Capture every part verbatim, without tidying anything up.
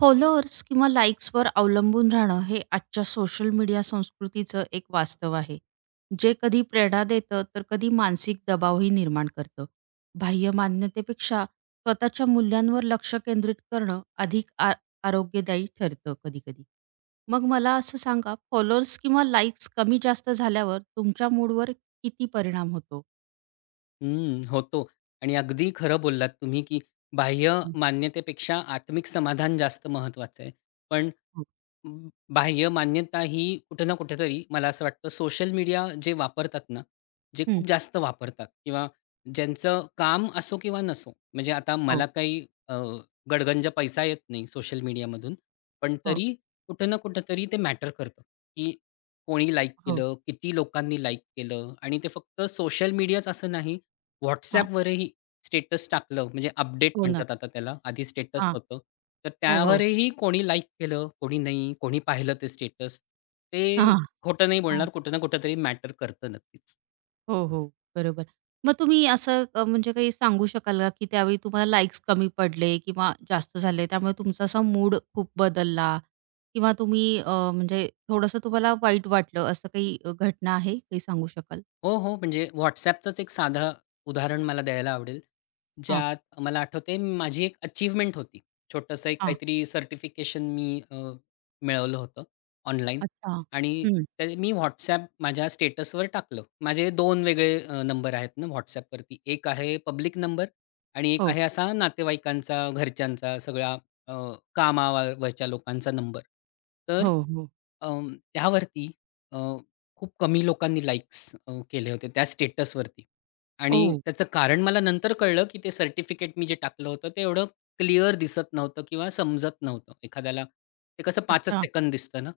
Followers किंवा लाईक्सवर अवलंबून राहणं हे आजच्या सोशल मीडिया संस्कृतीचं एक वास्तव आहे, जे कधी प्रेरणा देतं तर कधी मानसिक दबावही निर्माण करतं. बाह्य मान्यतेपेक्षा स्वतःच्या मूल्यांवर लक्ष केंद्रित करणं अधिक आ आरोग्यदायी ठरतं कधी-कधी. मग मला असं सांगा, फॉलोअर्स किंवा लाईक्स कमी जास्त झाल्यावर तुमच्या मूडवर किती परिणाम होतो? हं, होतो आणि अगदी खरं बोललात तुम्ही, की बाह्य हं, मान्यतेपेक्षा आत्मिक समाधान जास्त महत्त्वाचं आहे. पण हो. अं, बाह्य मान्यता ही कुठे ना कुठेतरी मला असं वाटतं सोशल मीडिया जे वापरतात ना, जे हं. खूप जास्त वापरतात किंवा ज्यांचं काम असो किंवा नसो, म्हणजे आता हो, मला काही अ, गडगंज पैसा येत नाही सोशल मीडियामधून, पण हो, तरी कुठे ना कुठेतरी ते मॅटर करतं, की कोणी लाईक हो. केलं, किती लोकांनी लाईक केलं आणि ते फक्त सोशल मीडियाच असं नाही, हां, WhatsAppवरही स्टेटस टाकलं म्हणजे अपडेट हो ना. म्हणतात आता त्याला, आधी स्टेटस हां, होतं. तर हो, हो. त्यावरही कोणी लाइक केलं, कोणी नाही, कोणी पाहिलं ते स्टेटस. हां, ते हां. खोटं नाही बोलणार, कुठं ना कुठेतरी मॅटर करतं नक्कीच. हो, हो. बरोबर. मग तुम्ही असं अ, म्हणजे काही सांगू शकाल का, की त्यावेळी तुम्हाला लाइक्स कमी पडले किंवा जास्त झाले, त्यामुळे तुमचा असा मूड खूप बदलला किंवा तुम्ही अ, म्हणजे थोडंसं तुम्हाला वाईट वाटलं, असं काही अ, घटना आहे? काही सांगू शकाल? हो, हो. म्हणजे WhatsAppचंच एक साधं उदाहरण मला द्यायला आवडेल. हां, ज्यात मला आठवतंय माझी एक अचीवमेंट होती. छोटंसं एक हां. काहीतरी सर्टिफिकेशन मी अ, मिळवलं होतं ऑनलाईन अच्छा. आणि हं. ते मी WhatsApp माझ्या स्टेटसवर टाकलं. माझे दोन वेगळे अ, नंबर आहेत ना WhatsAppवरती. एक आहे पब्लिक नंबर आणि एक हो, आहे असा नातेवाईकांचा, घरच्यांचा, सगळ्या अ, कामावरच्या लोकांचा नंबर. तर हो, हो. अ, त्यावरती खूप कमी लोकांनी लाइक्स केले होते त्या स्टेटसवरती आणि ओह! त्याचं कारण मला नंतर कळलं, की ते सर्टिफिकेट मी जे टाकलं होतं, ते एवढं क्लिअर दिसत नव्हतं किंवा समजत नव्हतं एखाद्याला. ते कसं पाचच अच्छा. सेकंद दिसतं ना,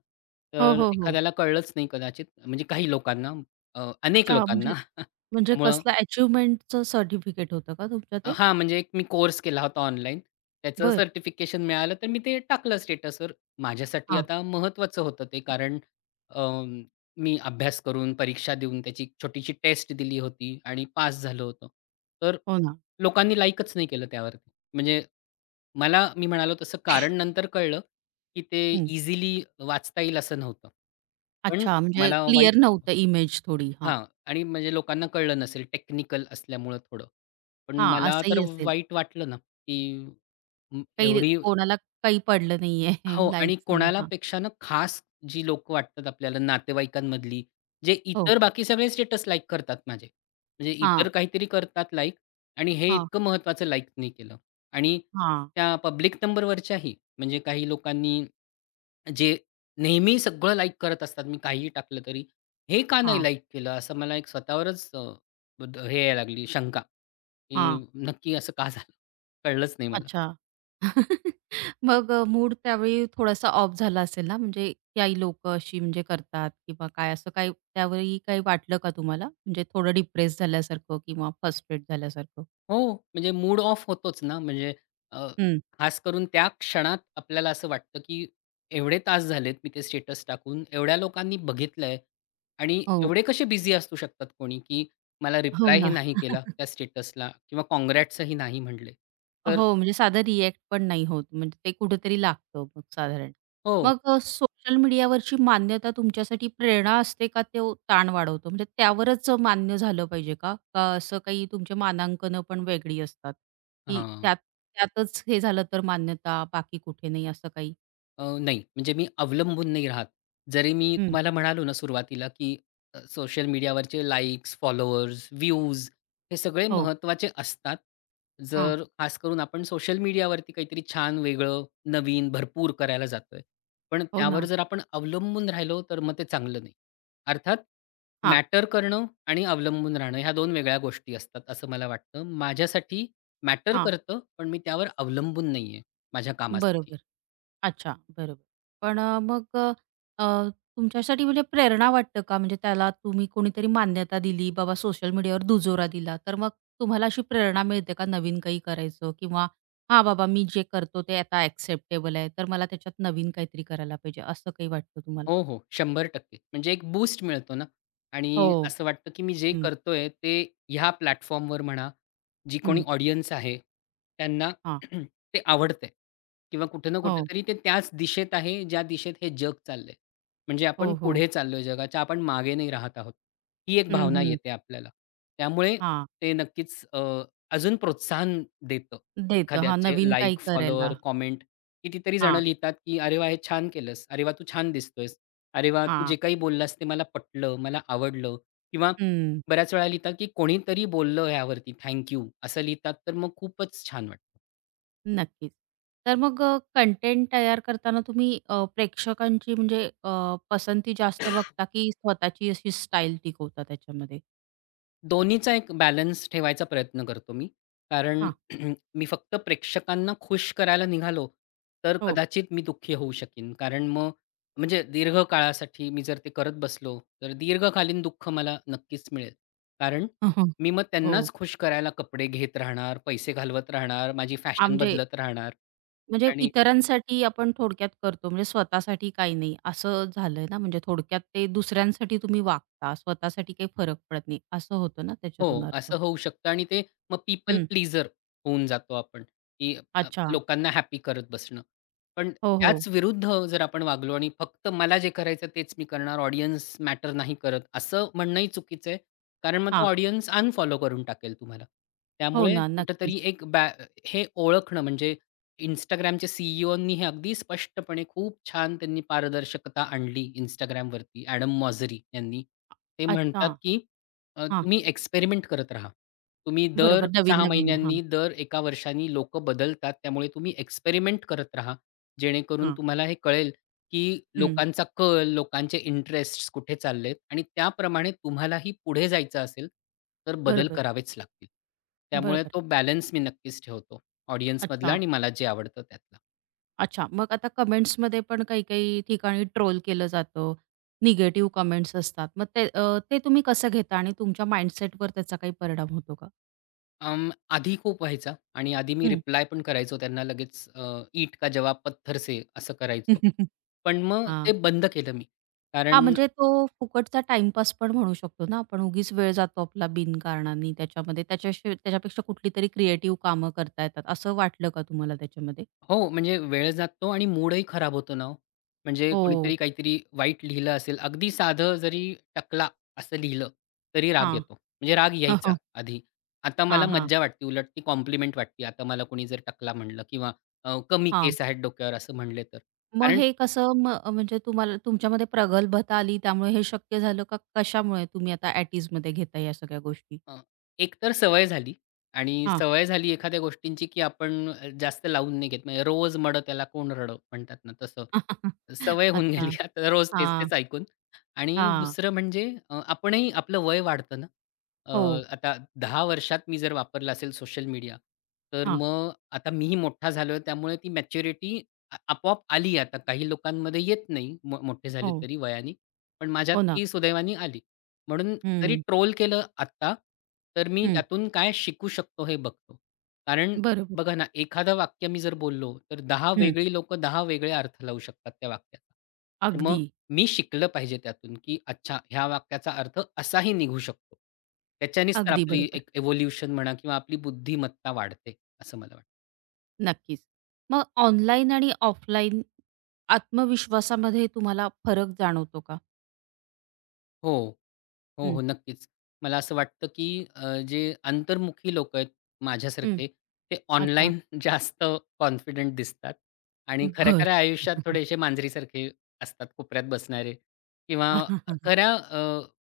हो, तर हो, हो. एखाद्याला कळलंच नाही कदाचित म्हणजे काही लोकांना, अ, अनेक अच्छा, म्हणजे लोकांना. म्हणजे त्यामुळं कसलं अचिव्हमेंटचं सर्टिफिकेट होतं का तुमचं अ, ते? हां, म्हणजे एक मी कोर्स केला होता ऑनलाईन. त्याचं बरं. सर्टिफिकेशन मिळालं, तर मी ते टाकलं स्टेटसवर. माझ्यासाठी हां. आता महत्त्वाचं होतं ते, कारण अं, मी अभ्यास करून, परीक्षा देऊन त्याची एक छोटीशी टेस्ट दिली होती आणि पास झालो होतो. तर हो ना. लोकांनी लाईकच नाही केलं त्यावरती. म्हणजे मला मी म्हणालो तसं कारण नंतर कळलं, की ते हं. इझिली वाचता येईल असं नव्हतं. पण अच्छा, म्हणजे मला क्लिअर वाईट वाटलं. नव्हतं इमेज थोडी. हां. हां. आणि म्हणजे लोकांना कळलं नसेल टेक्निकल असल्यामुळं थोडं. पण हां, मला तर असंही असेल. वाईट वाटलं ना, की अं, काही एवढी कोणाला काही पडलं नाहीये हो आणि लाईक्स नाही. कोणाला हां. पेक्षा ना खास जी लोकं वाटतात आपल्याला नातेवाईकांमधली, जे हो. इतर बाकी सगळे स्टेटस लाइक करतात माझे. म्हणजे हां, इतर काहीतरी करतात लाइक आणि हे हां, इतकं महत्त्वाचं लाइक नाही केलं. आणि हां, त्या पब्लिक नंबरवरच्याही म्हणजे काही लोकांनी जे नेहमी सगळं लाईक करत असतात, मी काहीही टाकलं तरी. हे का नाही हां, लाईक केलं? असं मला एक स्वतःवरच अ, द हे यायला लागली शंका, हां. की नक्की असं का झालं? कळलंच नाही मला. अच्छा. मग अ, मूड त्यावेळी थोडासा ऑफ झाला असेल ना, म्हणजे काही लोकं अशी म्हणजे करतात किंवा काय असं काही त्यावेळी काही वाटलं का तुम्हाला? म्हणजे थोडं डिप्रेस झाल्यासारखं किंवा फ्रस्ट्रेट झाल्यासारखं? हो, म्हणजे मूड ऑफ होतोच ना, म्हणजे अ, हं. खास करून त्या क्षणात आपल्याला असं वाटतं, की एवढे तास झालेत मी ते स्टेटस टाकून, एवढ्या लोकांनी बघितलंय आणि हो. एवढे कसे बिझी असू शकतात कोणी, की मला हो रिप्लायही ना. नाही केला त्या स्टेटसला किंवा काँग्रॅट्सही नाही म्हटले. तर हो, म्हणजे साधं रिएक्ट पण नाही होत. म्हणजे ते कुठेतरी लागतं मग साधारण. हो. मग अ, सोशल मीडियावरची मान्यता तुमच्यासाठी प्रेरणा असते का तो ताण वाढवतो? म्हणजे त्यावरच मान्य झालं पाहिजे का? का असं काही तुमचे मानांकनं पण वेगळी असतात, की हां. त्यात त्यातच हे झालं तर मान्यता, बाकी कुठे नाही असं काही? अ, नाही, म्हणजे मी अवलंबून नाही राहत. जरी मी हं. तुम्हाला म्हणालो ना सुरुवातीला, की अ, सोशल मीडियावरचे लाइक्स, फॉलोअर्स, व्ह्यूज हे सगळे हो. महत्त्वाचे असतात. हां. जर खास करून आपण सोशल मीडियावरती काहीतरी छान, वेगळं, नवीन, भरपूर करायला जातोय. पण हो त्यावर ना. जर आपण अवलंबून राहिलो, तर मग ते चांगलं नाही. अर्थात हां, मॅटर करणं आणि अवलंबून राहणं ह्या दोन वेगळ्या गोष्टी असतात, असं मला वाटतं. माझ्यासाठी मॅटर हां. करतं, पण मी त्यावर अवलंबून नाहीये माझ्या कामासाठी. बरोबर. अच्छा, बरोबर. पण अ, मग अ, अ, तुमच्यासाठी म्हणजे प्रेरणा वाटतं का? म्हणजे त्याला तुम्ही कोणीतरी मान्यता दिली, बाबा सोशल मीडियावर दुजोरा दिला, तर मग तुम्हाला अशी प्रेरणा मिळते का नवीन काही करायचं किंवा हां, बाबा मी जे करतो ते आता ॲक्सेप्टेबल आहे, तर मला त्याच्यात नवीन काहीतरी करायला पाहिजे, असं काही वाटतं तुम्हाला? हो, हो. शंभर टक्के म्हणजे एक बूस्ट मिळतो ना आणि हो. असं वाटतं, की मी जे हं, करतोय ते ह्या प्लॅटफॉर्मवर म्हणा, जी कोणी हं. ऑडियन्स आहे त्यांना हां. ते आवडतंय किंवा कुठे ना कुठं हो, तरी ते त्याच दिशेत आहे, ज्या दिशेत हे जग चाललंय. म्हणजे आपण हो, हो. पुढे चाललोय जगाच्या, आपण मागे नाही राहत आहोत. ही एक हं, भावना हं. येते आपल्याला. त्यामुळे हां, ते नक्कीच अ, अजून प्रोत्साहन देतं. देतं. हां, एखाद्याचे नवीन काही लाइक, फॉलोवर, करायला. कॉमेंट कितीतरी जण हां, लिहितात, की "अरे वाह! हे छान केलंस. अरे वाह! तू छान दिसतोयस." अरे वाह! तू जे हां. काही बोललास ते मला पटलं, मला आवडलं किंवा हं. बऱ्याच वेळा लिहिता, की कोणीतरी बोललं ह्यावरती थँक यू असं लिहितात, तर मग खूपच छान वाटतं. नक्कीच. तर मग कंटेंट तयार करताना तुम्ही अ, प्रेक्षकांची म्हणजे अ, पसंती जास्त बघता की स्वतःची अशी स्टाईल टिकवता त्याच्यामध्ये? दोन्हीचा एक बॅलन्स ठेवायचा प्रयत्न करतो मी. कारण हां. मी फक्त प्रेक्षकांना खुश करायला निघालो, तर हो. कदाचित मी दुःखी होऊ शकीन. कारण मग म्हणजे दीर्घ काळासाठी मी जर ते करत बसलो, तर दीर्घकालीन दुःख मला नक्कीच मिळेल. कारण हं, मी मग हो. त्यांनाच खुश करायला कपडे घेत राहणार, पैसे घालवत राहणार, माझी हां, फॅशन म्हणजे बदलत राहणार. म्हणजे आणि इतरांसाठी आपण थोडक्यात करतो म्हणजे स्वतःसाठी काही नाही असं झालंय ना, म्हणजे थोडक्यात ते दुसऱ्यांसाठी तुम्ही वागता, स्वतःसाठी काही फरक पडत नाही असं होतं ना त्याच्यातून हो, अर्थ? असं होऊ शकतं आणि ते मग पीपल हं. प्लीजर होऊन जातो आपण, की अ, अच्छा. लोकांना हॅपी करत बसणं. पण हो, हो. त्याच विरुद्ध जर आपण वागलो आणि फक्त मला जे करायचं तेच मी करणार, ऑडियन्स मॅटर नाही करत, असं म्हणणंही चुकीचं आहे. कारण मग तो हां. ऑडियन्स अनफॉलो करून टाकेल तुम्हाला. हो त्यामुळे ना, नक्कीच. कुठेतरी एक बॅ हे ओळखणं म्हणजे Instagramच्या सीईओनी हे अगदी स्पष्टपणे खूप छान त्यांनी पारदर्शकता आणली Instagramवरती. एडम मॉझरी यांनी. ते अच्छा. म्हणतात, की अ, हां. तुम्ही एक्सपेरिमेंट करत राहा. तुम्ही दर बरोबर. सहा नवीन-नवीन. महिन्यांनी, हां, दर एक वर्षांनी लोकं बदलतात. त्यामुळे तुम्ही एक्सपेरिमेंट करत राहा. जेणेकरून हां. तुम्हाला हे कळेल, की हं. लोकांचा कल, लोकांचे इंटरेस्ट्स कुठे चाललेत आणि त्याप्रमाणे तुम्हालाही पुढे जायचं असेल, तर बदल बरोबर. करावेच लागतील. त्यामुळे बरोबर. तो बॅलन्स मी नक्कीच ठेवतो. ऑडियन्समधला अच्छा, आणि मला जे आवडतं त्यातला. अच्छा. मग आता कमेंट्समध्ये पण काही-काही ठिकाणी ट्रोल केलं जातं. निगेटिव्ह कमेंट्स असतात. मग ते अ, ते तुम्ही कसं घेता आणि तुमच्या माइंडसेटवर त्याचा काही परिणाम होतो का? अं, आधी खूप व्हायचा आणि आधी मी हं. रिप्लाय पण करायचो त्यांना लगेच अ, ईंट का जवाब पत्थर से असं करायचो. पण मग हां. ते बंद केलं मी. हां, कारण म्हणजे तो फुकटचा टाईमपास पण म्हणू शकतो ना आपण. उगीच वेळ जातो आपला बिनकारणाने त्याच्यामध्ये. त्याच्याशी त्याच्यापेक्षा कुठलीतरी क्रिएटिव्ह कामं करता येतात. असं वाटलं का तुम्हाला त्याच्यामध्ये? हो, म्हणजे वेळ जातो आणि मूडही खराब होतो ना हो. म्हणजे हो. कोणीतरी काहीतरी वाईट लिहिलं असेल, अगदी साधं जरी "टकला" असं लिहिलं तरी राग हां. येतो. म्हणजे राग यायचा आधी. आता मला हां, हां. हां, मज्जा वाटते उलट ती कॉम्प्लिमेंट वाटते आता मला कोणी जर टकला म्हणलं किंवा अ, "कमी केस आहेत डोक्यावर" असं म्हणले तर. मग कारण हे कसं म म्हणजे तुम्हाला तुमच्यामध्ये प्रगल्भता आली त्यामुळे हे शक्य झालं का कशामुळे तुम्ही आता ॲटीजमध्ये घेता या सगळ्या गोष्टी? अ, एक तर सवय झाली आणि हां. सवय झाली एखाद्या गोष्टींची, की आपण अ, जास्त लावून नाही घेत. म्हणजे रोज मड़ त्याला कोण रड़ म्हणतात ना तसं. सवय होऊन गेली अच्छा. आता रोज हां, तेच-तेच ऐकून. आणि हां. दुसरं म्हणजे अ, आपणही आपलं वय वाढतं ना. अ, हो. आता दहा वर्षात मी जर वापरला असेल सोशल मीडिया, तर हां. मग आता मीही मोठा झालोय त्यामुळे ती मॅच्युरिटी आपोआप आली आता. काही लोकांमध्ये येत नाही, मो मोठे झाले हो. तरी वयाने. पण माझ्यात हो ना. ती सुदैवाने आली. म्हणून जरी हं, ट्रोल केलं आत्ता, तर मी हं. त्यातून काय शिकू शकतो हे बघतो. कारण बरोबर. बघा ना, एखादं वाक्य मी जर बोललो, तर दहा हं. वेगळी लोकं दहा वेगळे अर्थ लावू शकतात त्या वाक्याचा. तर मग अगदी, मी शिकलं पाहिजे त्यातून, की अच्छा ह्या वाक्याचा अर्थ असाही निघू शकतो. त्याच्यानेच तर अगदी आपली बरोबर. एक इव्होल्यूशन म्हणा किंवा आपली बुद्धिमत्ता वाढते, असं मला वाटतं. नक्कीच. मग ऑनलाईन आणि ऑफलाईन आत्मविश्वासामध्ये तुम्हाला फरक जाणवतो का? हो. हो, हं, हो. नक्कीच. मला असं वाटतं, की अ, जे अंतर्मुखी लोकं आहेत हं. माझ्यासारखे, ते अच्छा. ऑनलाईन जास्त कॉन्फिडंट दिसतात आणि बरं. खऱ्या-खऱ्या आयुष्यात थोडेसे मांजरीसारखे असतात कोपऱ्यात बसणारे किंवा खऱ्या अ,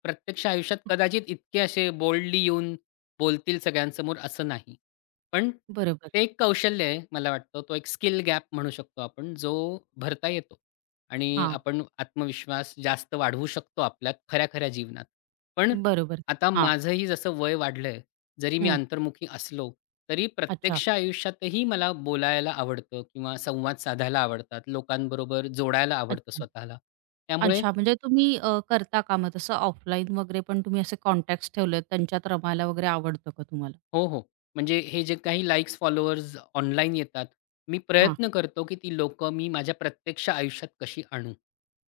प्रत्यक्ष आयुष्यात कदाचित इतके असे बोल्डली येऊन बोलतील सगळ्यांसमोर असं नाही. पण बरोबर. ते एक कौशल्य आहे मला वाटतं. तो एक स्किल गॅप म्हणू शकतो आपण, जो भरता येतो. आणि हां. आपण आत्मविश्वास जास्त वाढवू शकतो आपल्यात खऱ्या-खऱ्या जीवनात. पण बरोबर. आता हां. माझंही जसं वय वाढलंय, जरी मी अंतर्मुखी असलो, तरी अच्छा, प्रत्यक्ष आयुष्यातही मला बोलायला आवडतं किंवा संवाद साधायला आवडतात. लोकांबरोबर जोडायला आवडतं अच्छा. स्वतःला. त्यामुळे अच्छा, म्हणजे तुम्ही अ, करता का मग तसं ऑफलाईन वगैरे पण तुम्ही असे कॉन्टॅक्ट्स ठेवलेत, त्यांच्यात रमायला वगैरे आवडतं का तुम्हाला? हो, हो. म्हणजे हे जे काही लाइक्स, फॉलोअर्स ऑनलाईन येतात, मी हां, प्रयत्न करतो, की ती लोकं मी माझ्या प्रत्यक्ष आयुष्यात कशी आणू?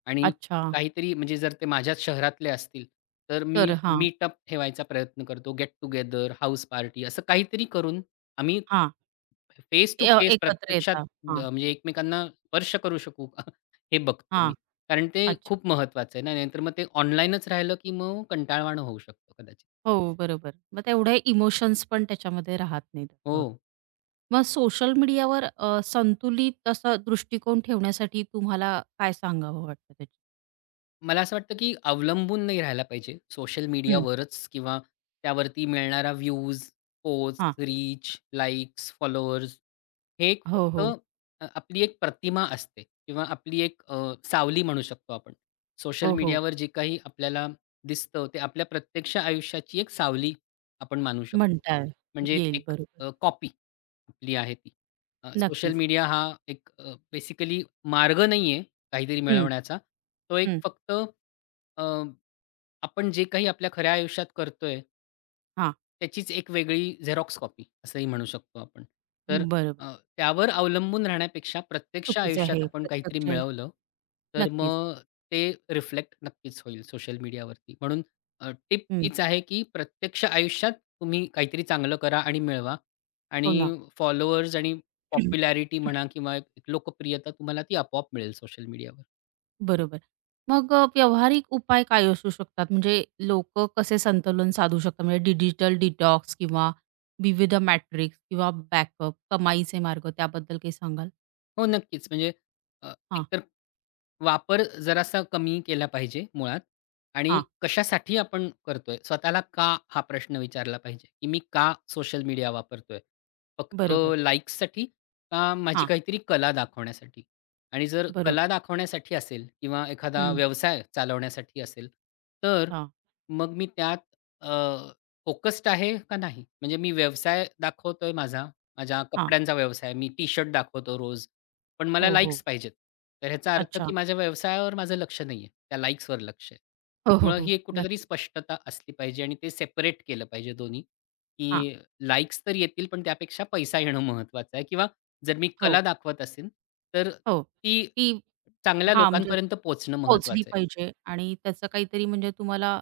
आणि अच्छा. काहीतरी म्हणजे जर ते माझ्याच शहरातले असतील, तर मी तर हां, मीटअप ठेवायचा प्रयत्न करतो. गेट टुगेदर, हाउस पार्टी असं काहीतरी करून आम्ही हां. फेस टू अ, फेस एकत्र प्रत्यक्षात येता. अ, हां, म्हणजे एकमेकांना स्पर्श करू शकू का? हे बघतो मी. हां. कारण ते अच्छा. खूप महत्वाचं आहे ना, नाहीतर मग ते ऑनलाईनच राहिलं, की मग कंटाळवाणं होऊ शकतं कदाचित. हो, बरोबर. मग तेवढे इमोशन्स पण त्याच्यामध्ये राहत नाहीत हो. असं होतं. मग सोशल मीडियावर अ, संतुलित असा दृष्टिकोन ठेवण्यासाठी तुम्हाला काय सांगावं वाटतं त्याच्यात? मला असं वाटतं, की अवलंबून नाही राहायला पाहिजे सोशल हं, मीडियावरच किंवा त्यावरती मिळणारा व्ह्यूज, पोस्ट, हां. रीच, लाइक्स, फॉलोअर्स हे एक हो, फक्त हो. अ, आपली एक प्रतिमा असते किंवा आपली एक अ, सावली म्हणू शकतो आपण. सोशल हो, हो. मीडियावर जे काही आपल्याला दिसतं, ते आपल्या प्रत्यक्ष आयुष्याची एक सावली आपण मानू शकतो. म्हणता म्हणजे येईल. एक बरोबर. कॉपी आपली आहे ती. सोशल नक्कीच. मीडिया हा एक बेसिकली मार्ग नाहीये, काहीतरी हं, मिळवण्याचा. तो एक हं. फक्त अ, आपण जे काही आपल्या खऱ्या आयुष्यात करतोय हां. त्याचीच एक वेगळी झेरॉक्स कॉपी असंही म्हणू शकतो आपण. तर बरोबर. अ, त्यावर अवलंबून राहण्यापेक्षा प्रत्यक्ष चुकीचं आयुष्यात आहे आपण काहीतरी प्रत्यक्ष मिळवलं, तर नक्कीच. मग ते रिफ्लेक्ट नक्कीच होईल सोशल मीडियावरती. म्हणून टिप हं. हीच आहे, की प्रत्यक्ष आयुष्यात तुम्ही काहीतरी चांगलं करा आणि मिळवा आणि हो ना. फॉलोअर्स आणि पॉप्युलॅरिटी म्हणा किंवा एक एक लोकप्रियता तुम्हाला ती आपोआप मिळेल सोशल मीडियावर. बरोबर. मग अ, व्यावहारिक उपाय काय असू शकतात? म्हणजे लोकं कसे संतुलन साधू शकतात? म्हणजे डिजिटल डिटॉक्स किंवा विविध मॅट्रिक्स किंवा बॅकअप, कमाईचे मार्ग त्याबद्दल काही सांगाल? हो, नक्कीच. म्हणजे अ, हां, एकतर वापर जरासा कमी केला पाहिजे मुळात आणि हां. कशासाठी आपण करतोय? स्वतःला का? हा प्रश्न विचारला पाहिजे, की मी का सोशल मीडिया वापरतोय? फक्त बरोबर. लाइक्ससाठी का माझी हां, काहीतरी कला दाखवण्यासाठी? आणि जर कला बरोबर. दाखवण्यासाठी असेल किंवा एखादा हं. व्यवसाय चालवण्यासाठी असेल, तर हां, मग मी त्यात फोकस्ड आहे का नाही? म्हणजे मी व्यवसाय दाखवतोय माझा, माझ्या हां. कपड्यांचा व्यवसाय. मी टी-शर्ट दाखवतो रोज पण मला हो, हो. लाइक्स पाहिजेत. तर ह्याचा अर्थ अच्छा. की माझ्या व्यवसायावर माझं लक्ष नाहीये. त्या लाइक्सवर लक्ष आहे. हो, हो, त्यामुळं हो. ही एक कुठेतरी नक्कीच. स्पष्टता असली पाहिजे आणि ते सेपरेट केलं पाहिजे दोन्ही, हां. की लाइक्स तर येतील पण त्यापेक्षा पैसा येणं महत्त्वाचं आहे किंवा जर मी कला हो, दाखवत असेन, तर हो. ती ती चांगल्या हां, म्हणजे लोकांपर्यंत पोहोचणं पोहोचली महत्त्वाचं आहे. पाहिजे आणि त्याचा काहीतरी म्हणजे तुम्हाला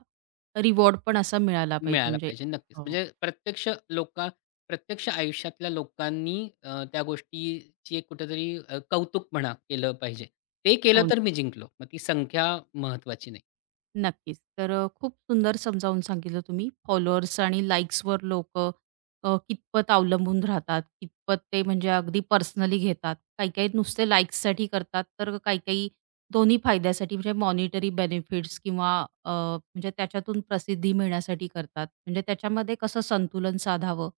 रिवॉर्ड पण असा मिळाला पाहिजे मिळाला म्हणजे पाहिजे. नक्कीच. हो. म्हणजे प्रत्यक्ष लोका प्रत्यक्ष आयुष्यातल्या लोकांनी अ, त्या गोष्टीची एक कुठेतरी अ, कौतुक म्हणा केलं पाहिजे. ते केलं हो, तर मी जिंकलो. मग ती संख्या महत्वाची नाही. नक्कीच. तर अ, खूप सुंदर समजावून सांगितलं तुम्ही. फॉलोअर्स आणि लाइक्सवर लोकं अ, कितपत अवलंबून राहतात, कितपत ते म्हणजे अगदी पर्सनली घेतात. काही-काही नुसते लाइक्ससाठी करतात, तर काही-काही दोन्ही फायद्यासाठी म्हणजे मॉनिटरी बेनिफिट्स किंवा अ, म्हणजे त्याच्यातून प्रसिद्धी मिळण्यासाठी करतात. म्हणजे त्याच्यामध्ये कसं संतुलन साधावं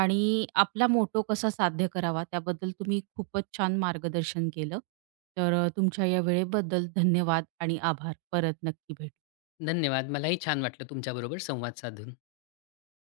आणि आपला मोटो कसा साध्य करावा त्याबद्दल तुम्ही खूपच छान मार्गदर्शन केलं. तर अ, तुमच्या या वेळेबद्दल धन्यवाद आणि आभार. परत नक्की भेटू. धन्यवाद. मलाही छान वाटलं तुमच्याबरोबर संवाद साधून.